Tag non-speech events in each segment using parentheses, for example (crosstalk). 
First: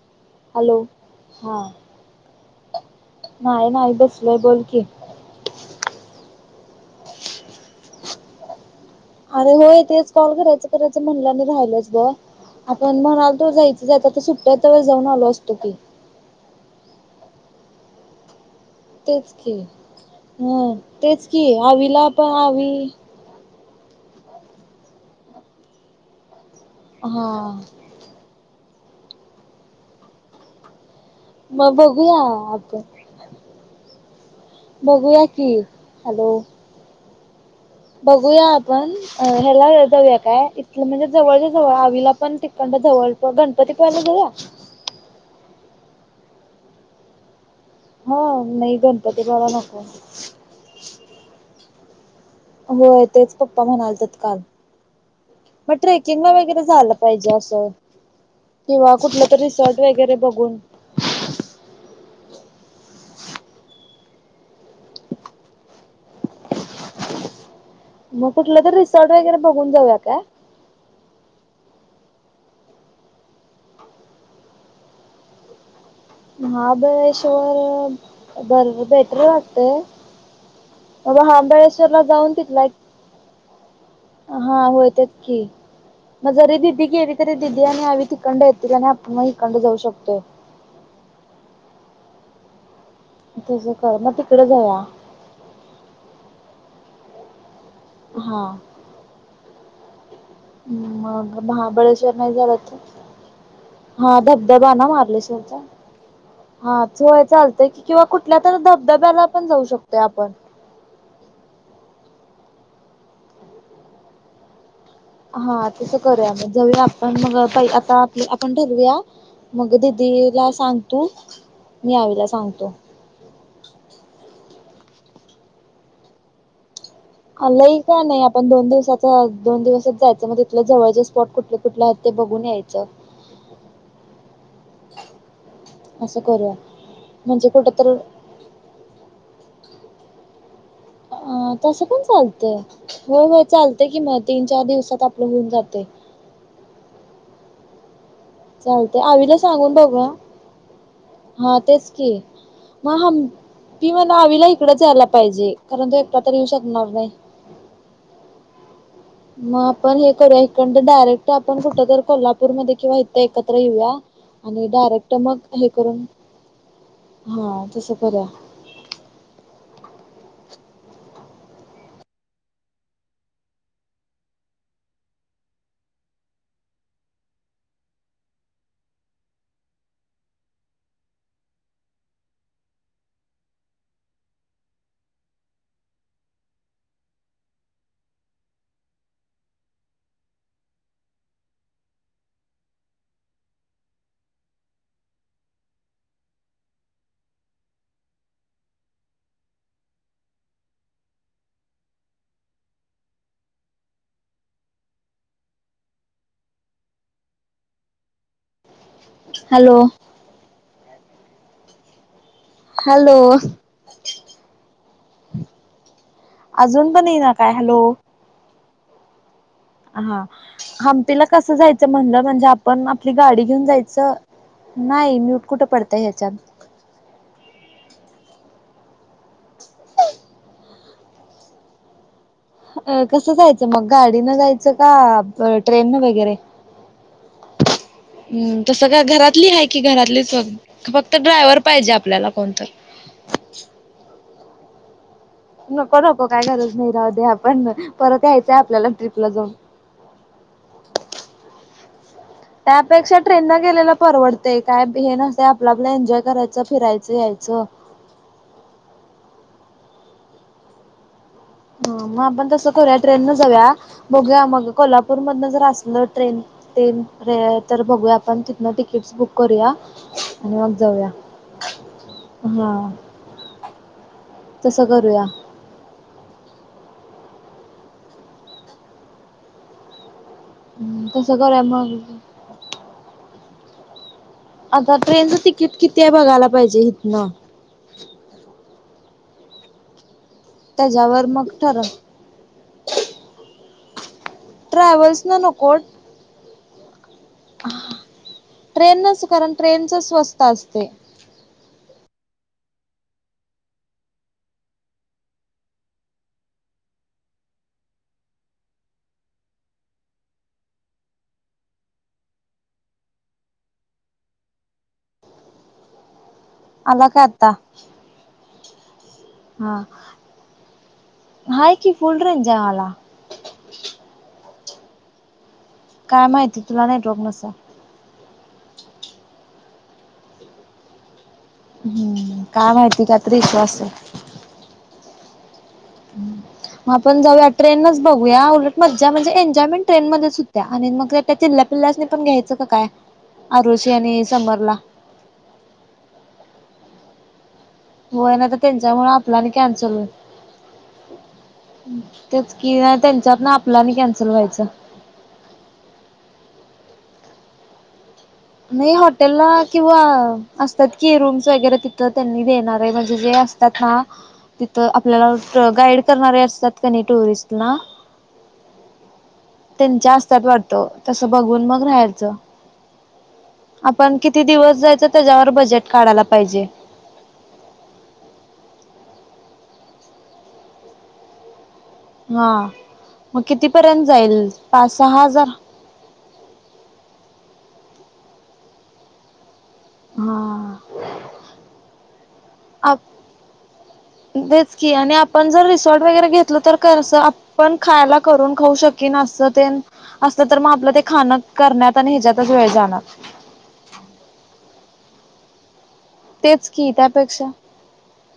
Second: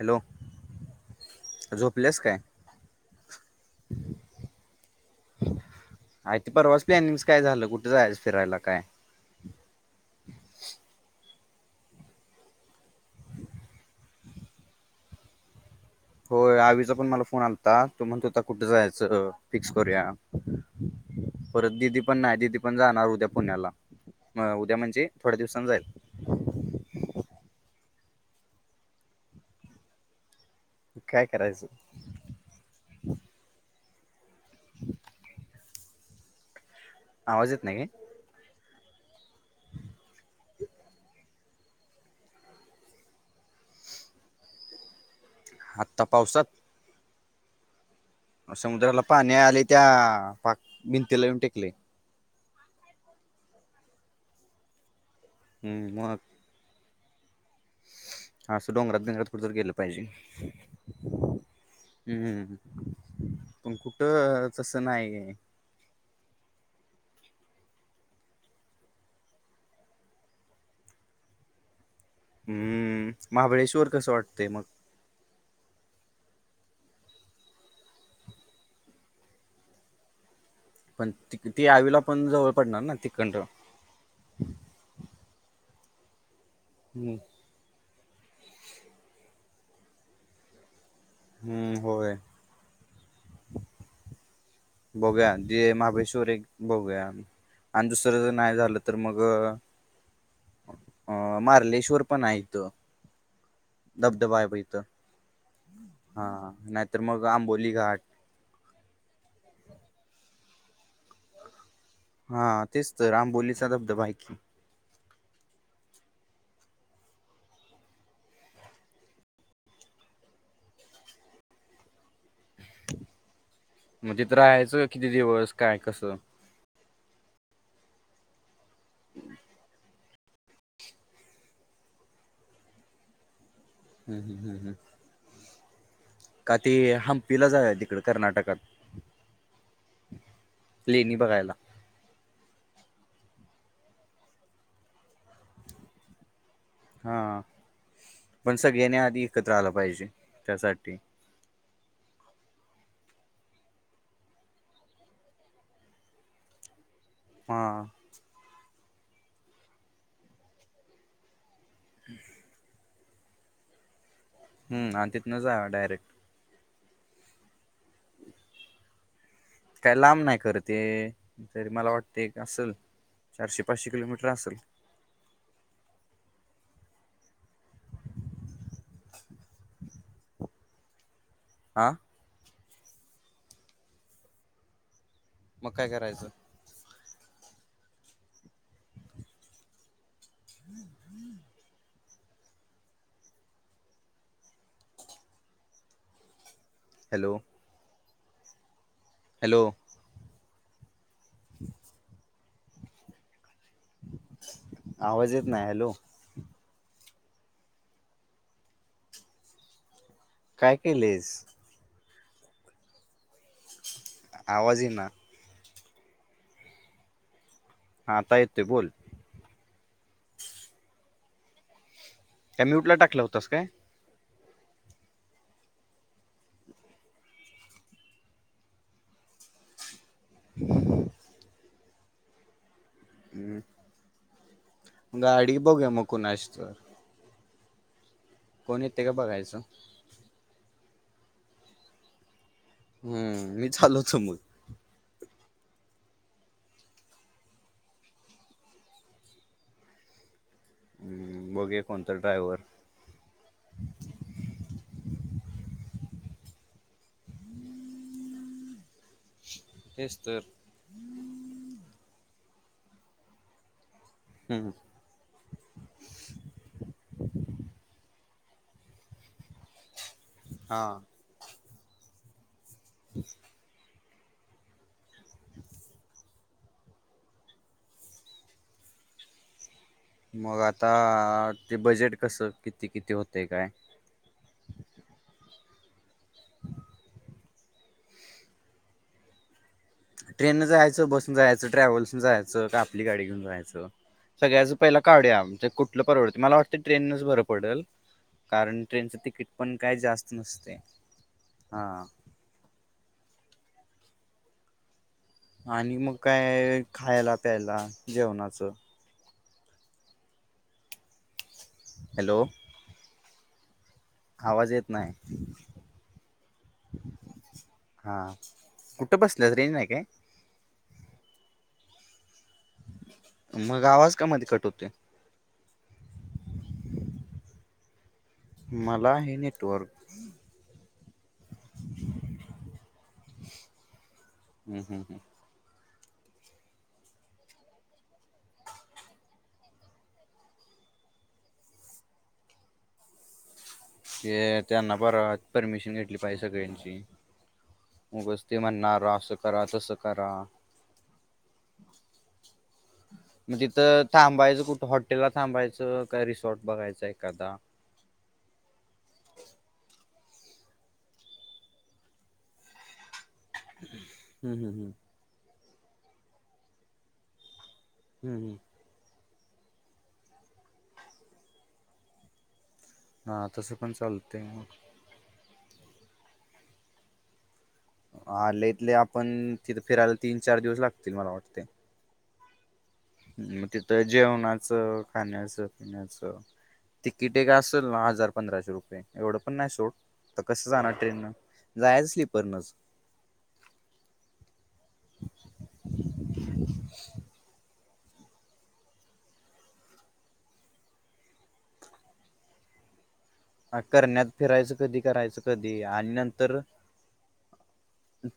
Hello, hello हा झोपलेस काय? नाही, नाही बसलोय बोल की. आर ते परवाच प्लॅनिंगस काय झालं कुठे जायचं फिरायला काय? अरे, होय तेच कॉल करायचं करायचं म्हणला राहिलच बग. आपण म्हणाल तो जायचय जायचं तर सुट्ट्या हायेत तोवर जाऊन आलो असतो. होय आवीचा पण मला फोन आलता तो म्हणतं हुता कुठं जायाच? तर तेच की फिक्स करूया हम्म तेच की परत दिदी आवीला पण नाय दिदी आवी पण जाणार उद्या पुण्याला म उद्या म्हणजे थोड्या दिवसांन जाईल हां काय करायचं? (unintelligible) बगूया की हॅलो आवाज येत नाही काय? बघूया आपण अ ह्याला जाऊया काय इथलं म्हणजे जवळच्या जवळ आवीला पण तिकडंन जवळच गणपतीपुळ्याला जाऊया? आता पावसात हा नाही समुद्राला गणपती पाणी बाला आलय नको त्या पाक भिंतीला येऊन टेकलय होय तेच पप्पा म्हणालेतेत काल मग ट्रेकिंगला वगैरे जायला पाहिजे असं अस किंवा डोंगरात कुठलं बिंगरात कुठ तर गेलं रिसॉर्ट पाहिजे. वगैरे बघून हम्म, पण कुठ तसं नाही. मग कुठलं तर रिसॉर्ट वगैरे बघून जाऊया काय? हम्म, महाबळेश्वर कसं वाटतंय मग? महाबळेश्वर बर बेटर वाटतंय पण ती ती आवीला महाबळेश्वरला पण जाऊन जवळ तिथला एक पडणार ना तिकडनं हा, हो तेच की मग जरी दिदी गेली हम्म तरी दिदी आणि आवी तिकण्ड येतील आणि आपण मग हिकडणं जाऊ शकतोय. हम्म होय. तुझं कर मग तिकडे जाऊया. बघूया जे महाबळेश्वर एक बघूया आणि दुसरं जर हा नाही झालं तर मग अ मग मार्लेश्वर महाबळेश्वर पण नाही आहे झालं इथं तर हा आहे बघ धबधबा इथं ना मार्लेश्वरचा हा हा नाहीतर मग चालतंय आंबोली की घाट किंवा कुठ कुठल्या तरी धबधब्याला पण जाऊ शकतोय आपण हा तेच तर आंबोलीचा धबधबा हाय की. हा तसं करूया मग जाऊया आपण मग पहिलं आता आप आपण ठरूया. मग दिदीला सांग तू, मी आवीला सांगतो. मंग तिथं राहायचं किती दिवस काय कसं? लंय का नाही आपण दोन दिवसाचं दोन दिवसंच जायचं मग तीथल जवळच स्पॉट कुठले कुठले आहेत ते बघून यायचं. हम हम ह. असं करूया का ते म्हणजे हंपीला कुठं जाऊया तर तिकडं कर्नाटकात? (inaudible) अ बघायला तस पण चाल तय हो हो चालतय कि म तीन चार दिवसात आपलं होऊन जाते हा पण सगळ्यांनी चालतंय आधी आवीला एकत्र आलं सांगून पाहिजे बघूया त्यासाठी हा तेच की मग हम्पि मला आवीला इकडंचं यायला पाहिजे कारण तो एकटा तर येऊ शकणार नाही हा मग आपण हे करूया ईकंड डायरेक्ट आपण कुठ तर कोल्हापूरमध्ये किंवा इथं एकत्र येऊया आणि हम्म डायरेक्ट तिथनं मग जा हे डायरेक्ट करून हा तसं करूया काय लांब नाही खरं ते तरी मला वाटते असंल चारशे पाचशे किलोमीटर आसंल (inaudible) आ मग काय करायचं. हम् हम्म हॅलो हॅलो क आवाज येत नाही हॅलो हॅलो काय केलेस हॅलो आवाजही ना अजून पण येई ना काय हॅलो. हा त येतो बोल. हा हंपीला कसं जायचं म्हणलं म्हणजे काय आपण म्यूटला आपली टाकला गाडी होतास काय घेऊन जायचं. नाही म्यूट कुठं पडतय ह्याच्यात ह अ कसं जायचं मग गाडीनं जायचं का गाडी बघूया ट्रेननं मग वगैरे कोणाची तर हम् कोण तसं का येते घरातली बघायचं आहे की घरातलीच फक्त ड्रायव्हर पाहिजे आपल्याला कोणत. हम् मी चालो समोर नको नको काय गरज नाही राहू दे आपण परत यायचंय आपल्याला ट्रीपला जाऊन. हम् बघे कोणता डायव्ह त्यापेक्षा ट्रेन न गेलेला परवडते काय हे नसते आपलं आपला एन्जॉय करायचं फिरायचं यायचं. हेच तर ह मग आपण तसं करूया ट्रेनन जाऊया बघू मग कोल्हापूर मधन जर असलं ट्रेन ते तर बघूया आपण तिथनं तिकीटस बुक करूया. आणि मग हां जाऊया हा तसं करूया. मग आता तसं करूया ते बजेट मग कसं किती किती होतं काय? आता ट्रेनचं तिकीट किती आहे बघायला पाहिजे इथनं. ट्रेनन जायचं त्याच्यावर बस मग जायचं ठरव ट्रॅव्हल्स जायचं का आपली गाडी घेऊन जायचं. सगळ्यां पहिला ट्रॅव्हल्स न कावड्या आमच्या नको कुठलं परवडतं मला वाटतें ट्रेनच भर पडल कारण ट्रेनचं ट्रेनच तिकीट कारण पण ट्रेनच काय जास्त स्वस्त नसते असते हा. आणि मग काय खायला प्यायला जेवणाचं हॅलो आवाज येत नाही. आला काय आता हां कुठे बसलं. हा हा की फुोल रे जयवाला मग आवाज कामध्ये कट होते. काय माहिती तुला नेटवर्ग नस मला हे नेटवर्क हम् काय माहिती का आता विश्वास आहे. हम् हम हं मग आपण जाऊया ट्रेनच बघूया उलट मजा म्हणजे एन्जॉयमेंट ट्रेन मध्येच होत्या आणि मग त्या त्या चिल्ल्या पिल्लासने पण्यायं काय? आ रोजिया आणि हे समरला त्यांना बर परमिशन घेतली पाहिजे सगळ्यांची होय उगच ना तर ते त्यांच्या मु म्हणणार असं आपला आणि करा तसं कॅन्सल करा तेच कि नाही त्यांच्यात ना आपल्या नाही कॅन्सल व्हायचं. हॉटेला थांबायचं काय रिसॉर्ट बघायचं एखादा नाही हॉटेलला किंवा असतात कि रूम्स वगैरे तिथं त्यांनी देणार आहे म्हणजे जे त्या ह हम्म हम्म तिथं हम्म आपल्याला गाईड करणारे असतात क टुरिस्टला हम् ह त्यांच्या हस्त्याात वाटतो तसं बघून मग राहायचं हा तसं पण आपण चालते किती दिवस मग जायचं त्याच्यावर बजेट काढायला पाहिजे हाले इथले आपण तिथे फिरायला तीन चार दिवस लागतील मला वाटते ह मग तिथं जेवणाचं सहा खाण्या हजार असं च तिकीट आहे का असेल ना हजार पंधराशे रुपये एवढं पण नाही सोट तर कसं जाणार हा ट्रेन नं जायच स्लीपरनच बेचकी आणि आपण जर रिसॉर्ट वगैरे घेतलं तर क पण खायला करून खाऊ शकन असतं ते असलं तर मग आपलं ते खाणं करण्यात आणि ह्याच्यातच वेळ जाणार ह करण्यात फिरायचं कधी करायचं कधी आणि नर तेच की त्यापेक्षा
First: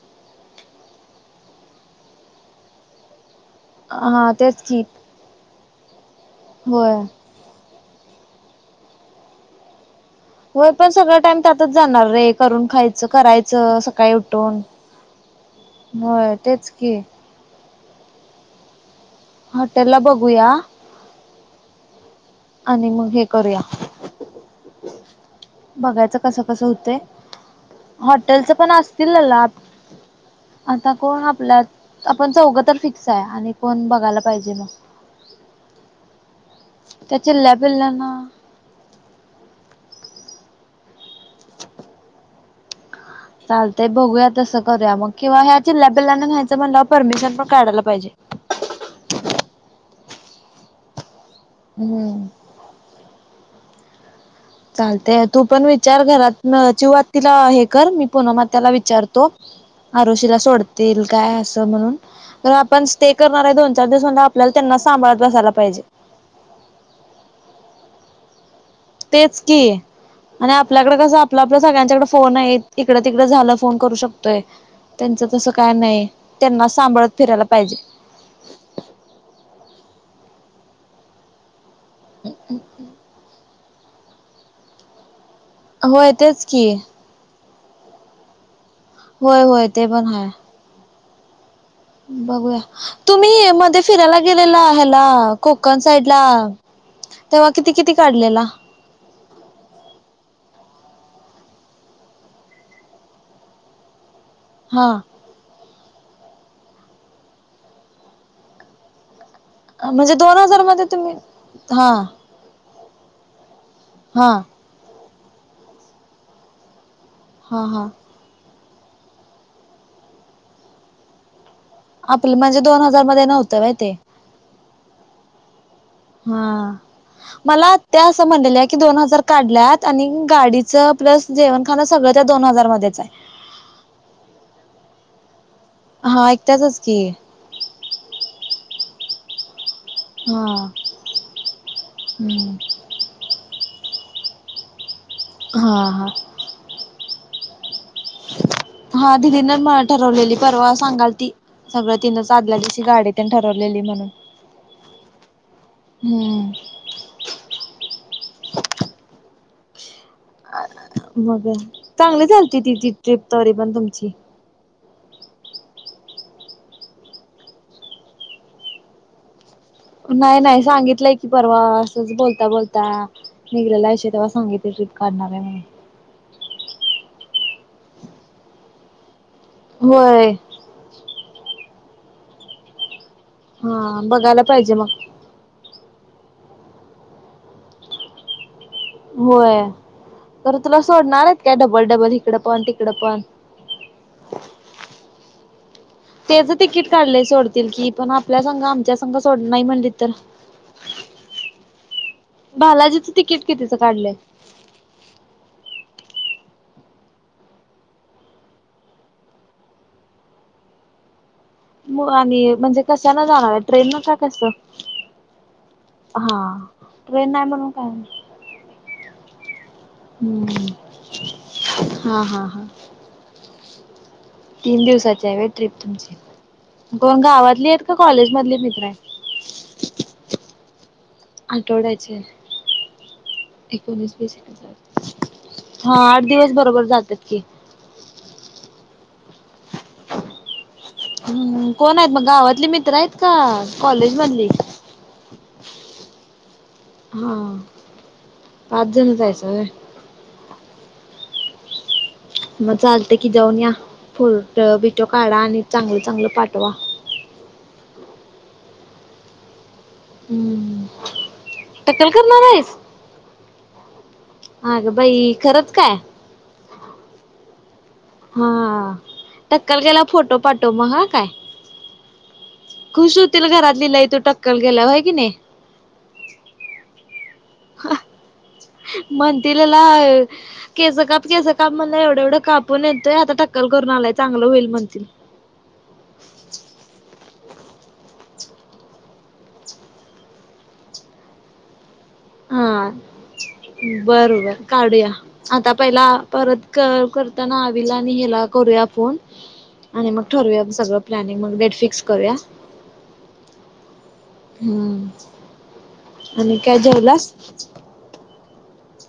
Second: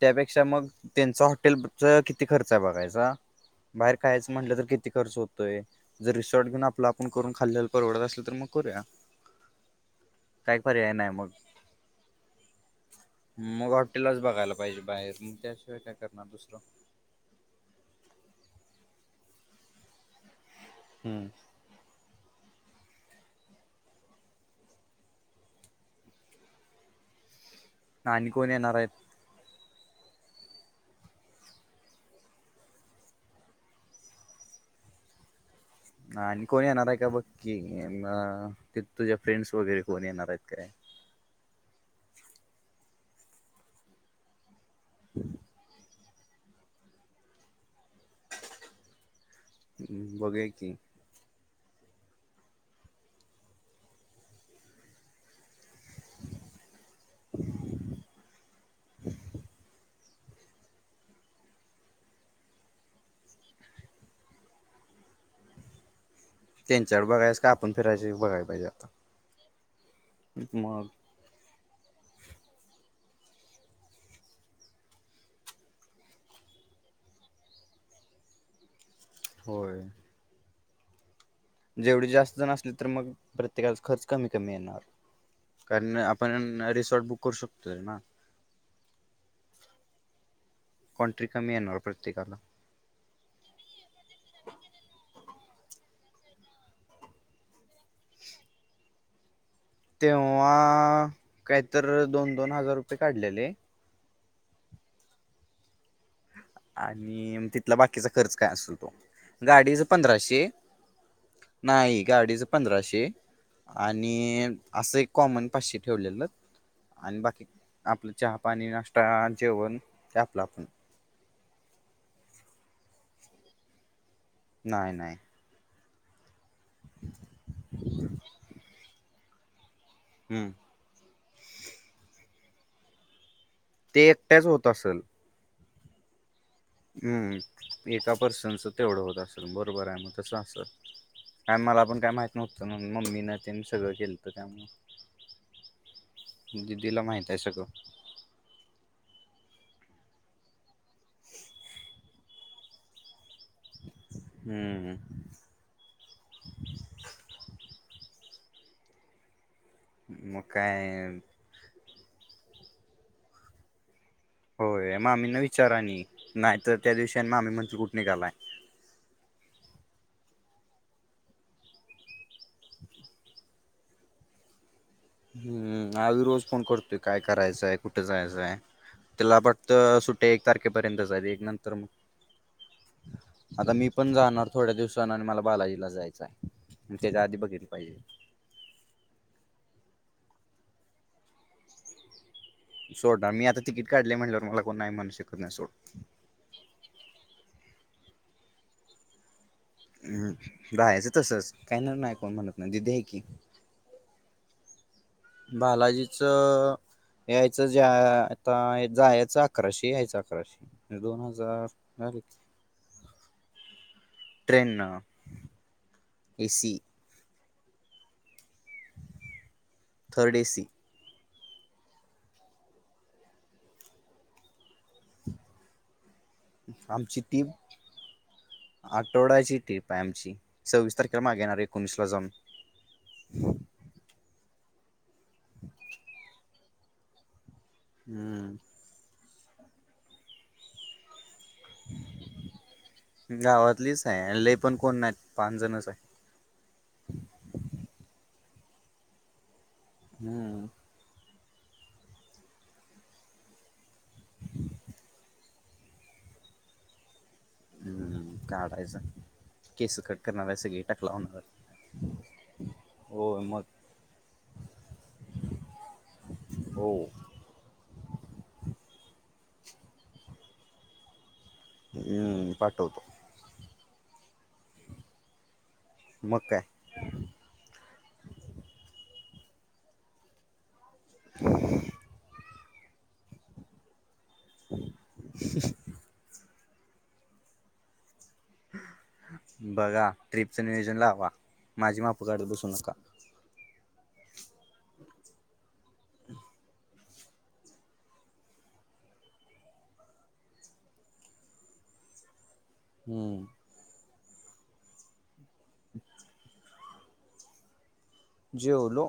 त्यापेक्षा मग त्यांचा हॉटेलचा किती खर्च आहे बघायचा बाहेर हा कायचं म्हटलं तेच तर की किती खर्च होतोय जर रिसॉर्ट घेऊन आपलं होय आपण करून खाल्ल्याल परवडत असलं तर मग करूया काय होय पण पर्याय नाही सगळ मग टाईम त्यातच जाणार रे करून खायचं मग करायचं सकाळी हॉटेलच बघायला उठून पाहिजे बाहेर मग त्याशिवाय काय हो करणार दुसरं तेच की हॉटेल ला बघूया हम्म आणि मग हे करूया बघायचं कसं कसं होत आणि हॉटेलच कोण पण येणार आहेत असतील ना ला आता कोण आपल्या आपण चौघं तर फिक्स आहे आणि कोण बघायला पाहिजे मग आणि कोण येणार आहे का बघ त्या चिल्ल्या पिल्ल्यांना की तुझ्या फ्रेंड्स वगैरे कोण येणार आहेत काय चालतंय बघूया तसं करूया मग किंवा ह्या चिल्ल्या पिल्लां घ्यायचं म्हण परमिशन पण काढायला पाहिजे ह् बघे की हम्म चालतेय तू पण विचार घरात चिवात तिला हे कर मी पुनम त्याला विचारतो आरुशीला सोडतील काय असं म्हणून तर आपण स्टे करणार आहे दोन चार दिवस म्हणे आपल्याला त्यांनाच सांभाळत बसायला पाहिजे त्यांच्यावर बघायस का आपण फिरायची बघाला पाहिजे आता तेच की आणि मग आपल्याकडे कसं आप आपल्या सगळ्यांच्याकडे फोन आहे इकडें तिकडे झालं फोन करू शकतोय त्यांचं तसं काय नाही त्यांना सांभाळत फिरायला पाहिजे होय जेवढी जास्त जण असली तर मग प्रत्येकाला खर्च कमी कमी येणार कारण होय तेच आपण की रिसॉर्ट बुक करू शकतो ना होय होय ते पण ह कणट्री कमी येणार प्रत्येकाला बघूया तुम्ही मध्ये फिरायला गेलेला ह्याला कोकण साईड ला तेव्हा किती किती काढलेला तेव्हा काहीत दोन दोन हजार रुपये काढलेले हा आणि तिथला बाकीचा खर्च काय असेल तो गाडीच म्हणजे दोन पंधराशे हजार मध्ये तुम्ही हा नाही गाडीच पंधराशे हा आणि अस एक कॉमन पाचशे ठेवलेलं आणि बा क हा हा आपलं चहा पाणी नाश्ता जेवण ते आपलं आपण आपलं म्हणजे दोन हजार मध्यें नव्हतं माहिती आहे नाहीं नाहीं हां मलां त्यां असं म्हणलेल्यां कि दोन हजार काढल्यांत आणि हम्म गाडीचं प्लसं जेवणं खावणं सगळं त्यां दोन हजार मध्येचं आहे ते त्यांट्यांच होतं असलं हां एकदाचं हम्मं एकां पर्सनचं तेवढं होतं असेलं बरोबर आहे मंग तसं हा असतं कायं मलां पणं कायं माहीत हम्म नव्हतं नां मम्मी नां ते सगळं केलंतं त्यामुळं हां हां दिदीलां माहित आहे सगळं हां दिदीनं मलां ठरवलेली पर्वाचं सांगाल ती सगळं तिनं अंदल्यां दिशी गांडी त्यां ठरवलेली म्हणूंन हम्म हम्मं मग काय मंग चांगली चालते ति ती ट्रीप तरी पणं तुमची होयं मामी नां विचारं आणि नाहीं तरं त्यां दिवशी मामी म्हणतिलं कुंठ निघालायं नाहीं नाहीं सांगितलंय की पर्वा असंच बोलतां बोलतां निघलेलं असं तेंव्हा सांगित कर (unintelligible) हम्मं आं रोज फोन करतोयं कायं करायचंय कुंठे जायचंय त्यांलाट तं सुट्ट्यां होय. एक तारखेपर्यंत आहे एक नंतर मंग आतां मी हा पणं बघायला जाणारं पाहिजे थोड्यां मग. दिवसां आणि मलां बालाजीलां जायचं आहे त्यांच्या आधी बघितलं पाहिजे होयं तरं तुलां सोडणांर आहे आहेतं कायं डबलं डबलं इिकडं पणं तिकडं पणं तिकीटं काढलें म्हंणल्यांवर मलां कोणं नाहीं म्हंणू शकतं नाहीं सोडं तेचं तिकीट काढलें सोडतीलं की पणं आपल्यां संग आमच्यां संग सोड नाहीं म्हणतीलं हम्मं राहायचं तसंच कांहीं नां नाहीं कोणं म्हणतं नां दिदी आहे बालाजीचं की तिकीट कितीचं काढलंय बालाजीचं अं यायचं ज्यां आतां जां यायचं अकराशे यायचं अकराशे म्हणंजे दोन हजांर आणि म्हणंजे कशांन जाणारं आहे ट्रेन नं जासिल कां ट्रेन न हां एसी ट्रेन नाहीं म्हणूंन कायं थर्ड एसी हम्मं हां हां हां तीनं दिवसांची आहे ट्रिप तुमंची आंमची ट्रीप मित्र आहेत आठवड्यांची ट्रीप आहे आंमची सव्वीस तांरखेचं मांगे येणारं एकोणीसं लां आठवड्याचे जाऊंण एकोणीस वीस हां आंठ दिवसं बरोबर जातील क (unintelligible) हम्मं हम्मं कोणं आहेतं मंग गांवातली मित्रं आहेतं कां कॉलेज मधंली कोणं नाहींत पांच जणचं आहे हां पांच जणं जायचं होयं हम्मं मंग चालतं की जाऊंन यां फोटो बिटो काढां आणि चांगलं चांगलं पाठवां हम्मं काढायचं केस कंट करणारं आहे सगळी हम्म टकल टक्कल होणारं करणार हो मंग अंगं बाई खरचं कायं हो हां टक्कंल केल्यांवर फोटो पाठवं मंग हां कायं हम्मं पाठवतो खुंश होतीलं घरांत लंय की तूं टक्कंल केल्यांवर होयं की नाहीं मग काय? म्हणतीलला केस काप केस काप म्हणला एवढं एवढं काप पुण येतोय आता टक्कल करून आलाय चांगलं होईल म्हणतील ख बघा ट्रिपचं नियोजन लावा, माझी माप‌ काडत बसू हा नका. बरोबर काढूया आता पहिला परत करताना आवीला आणि हेला करूया फोन. आणि मग ठरवूया सगळं प्लॅनिंग मग डेट फिक्स करूया. हम्म हम्म आणि काय जेवलास? जेवलो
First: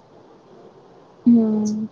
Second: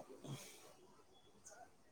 हम्म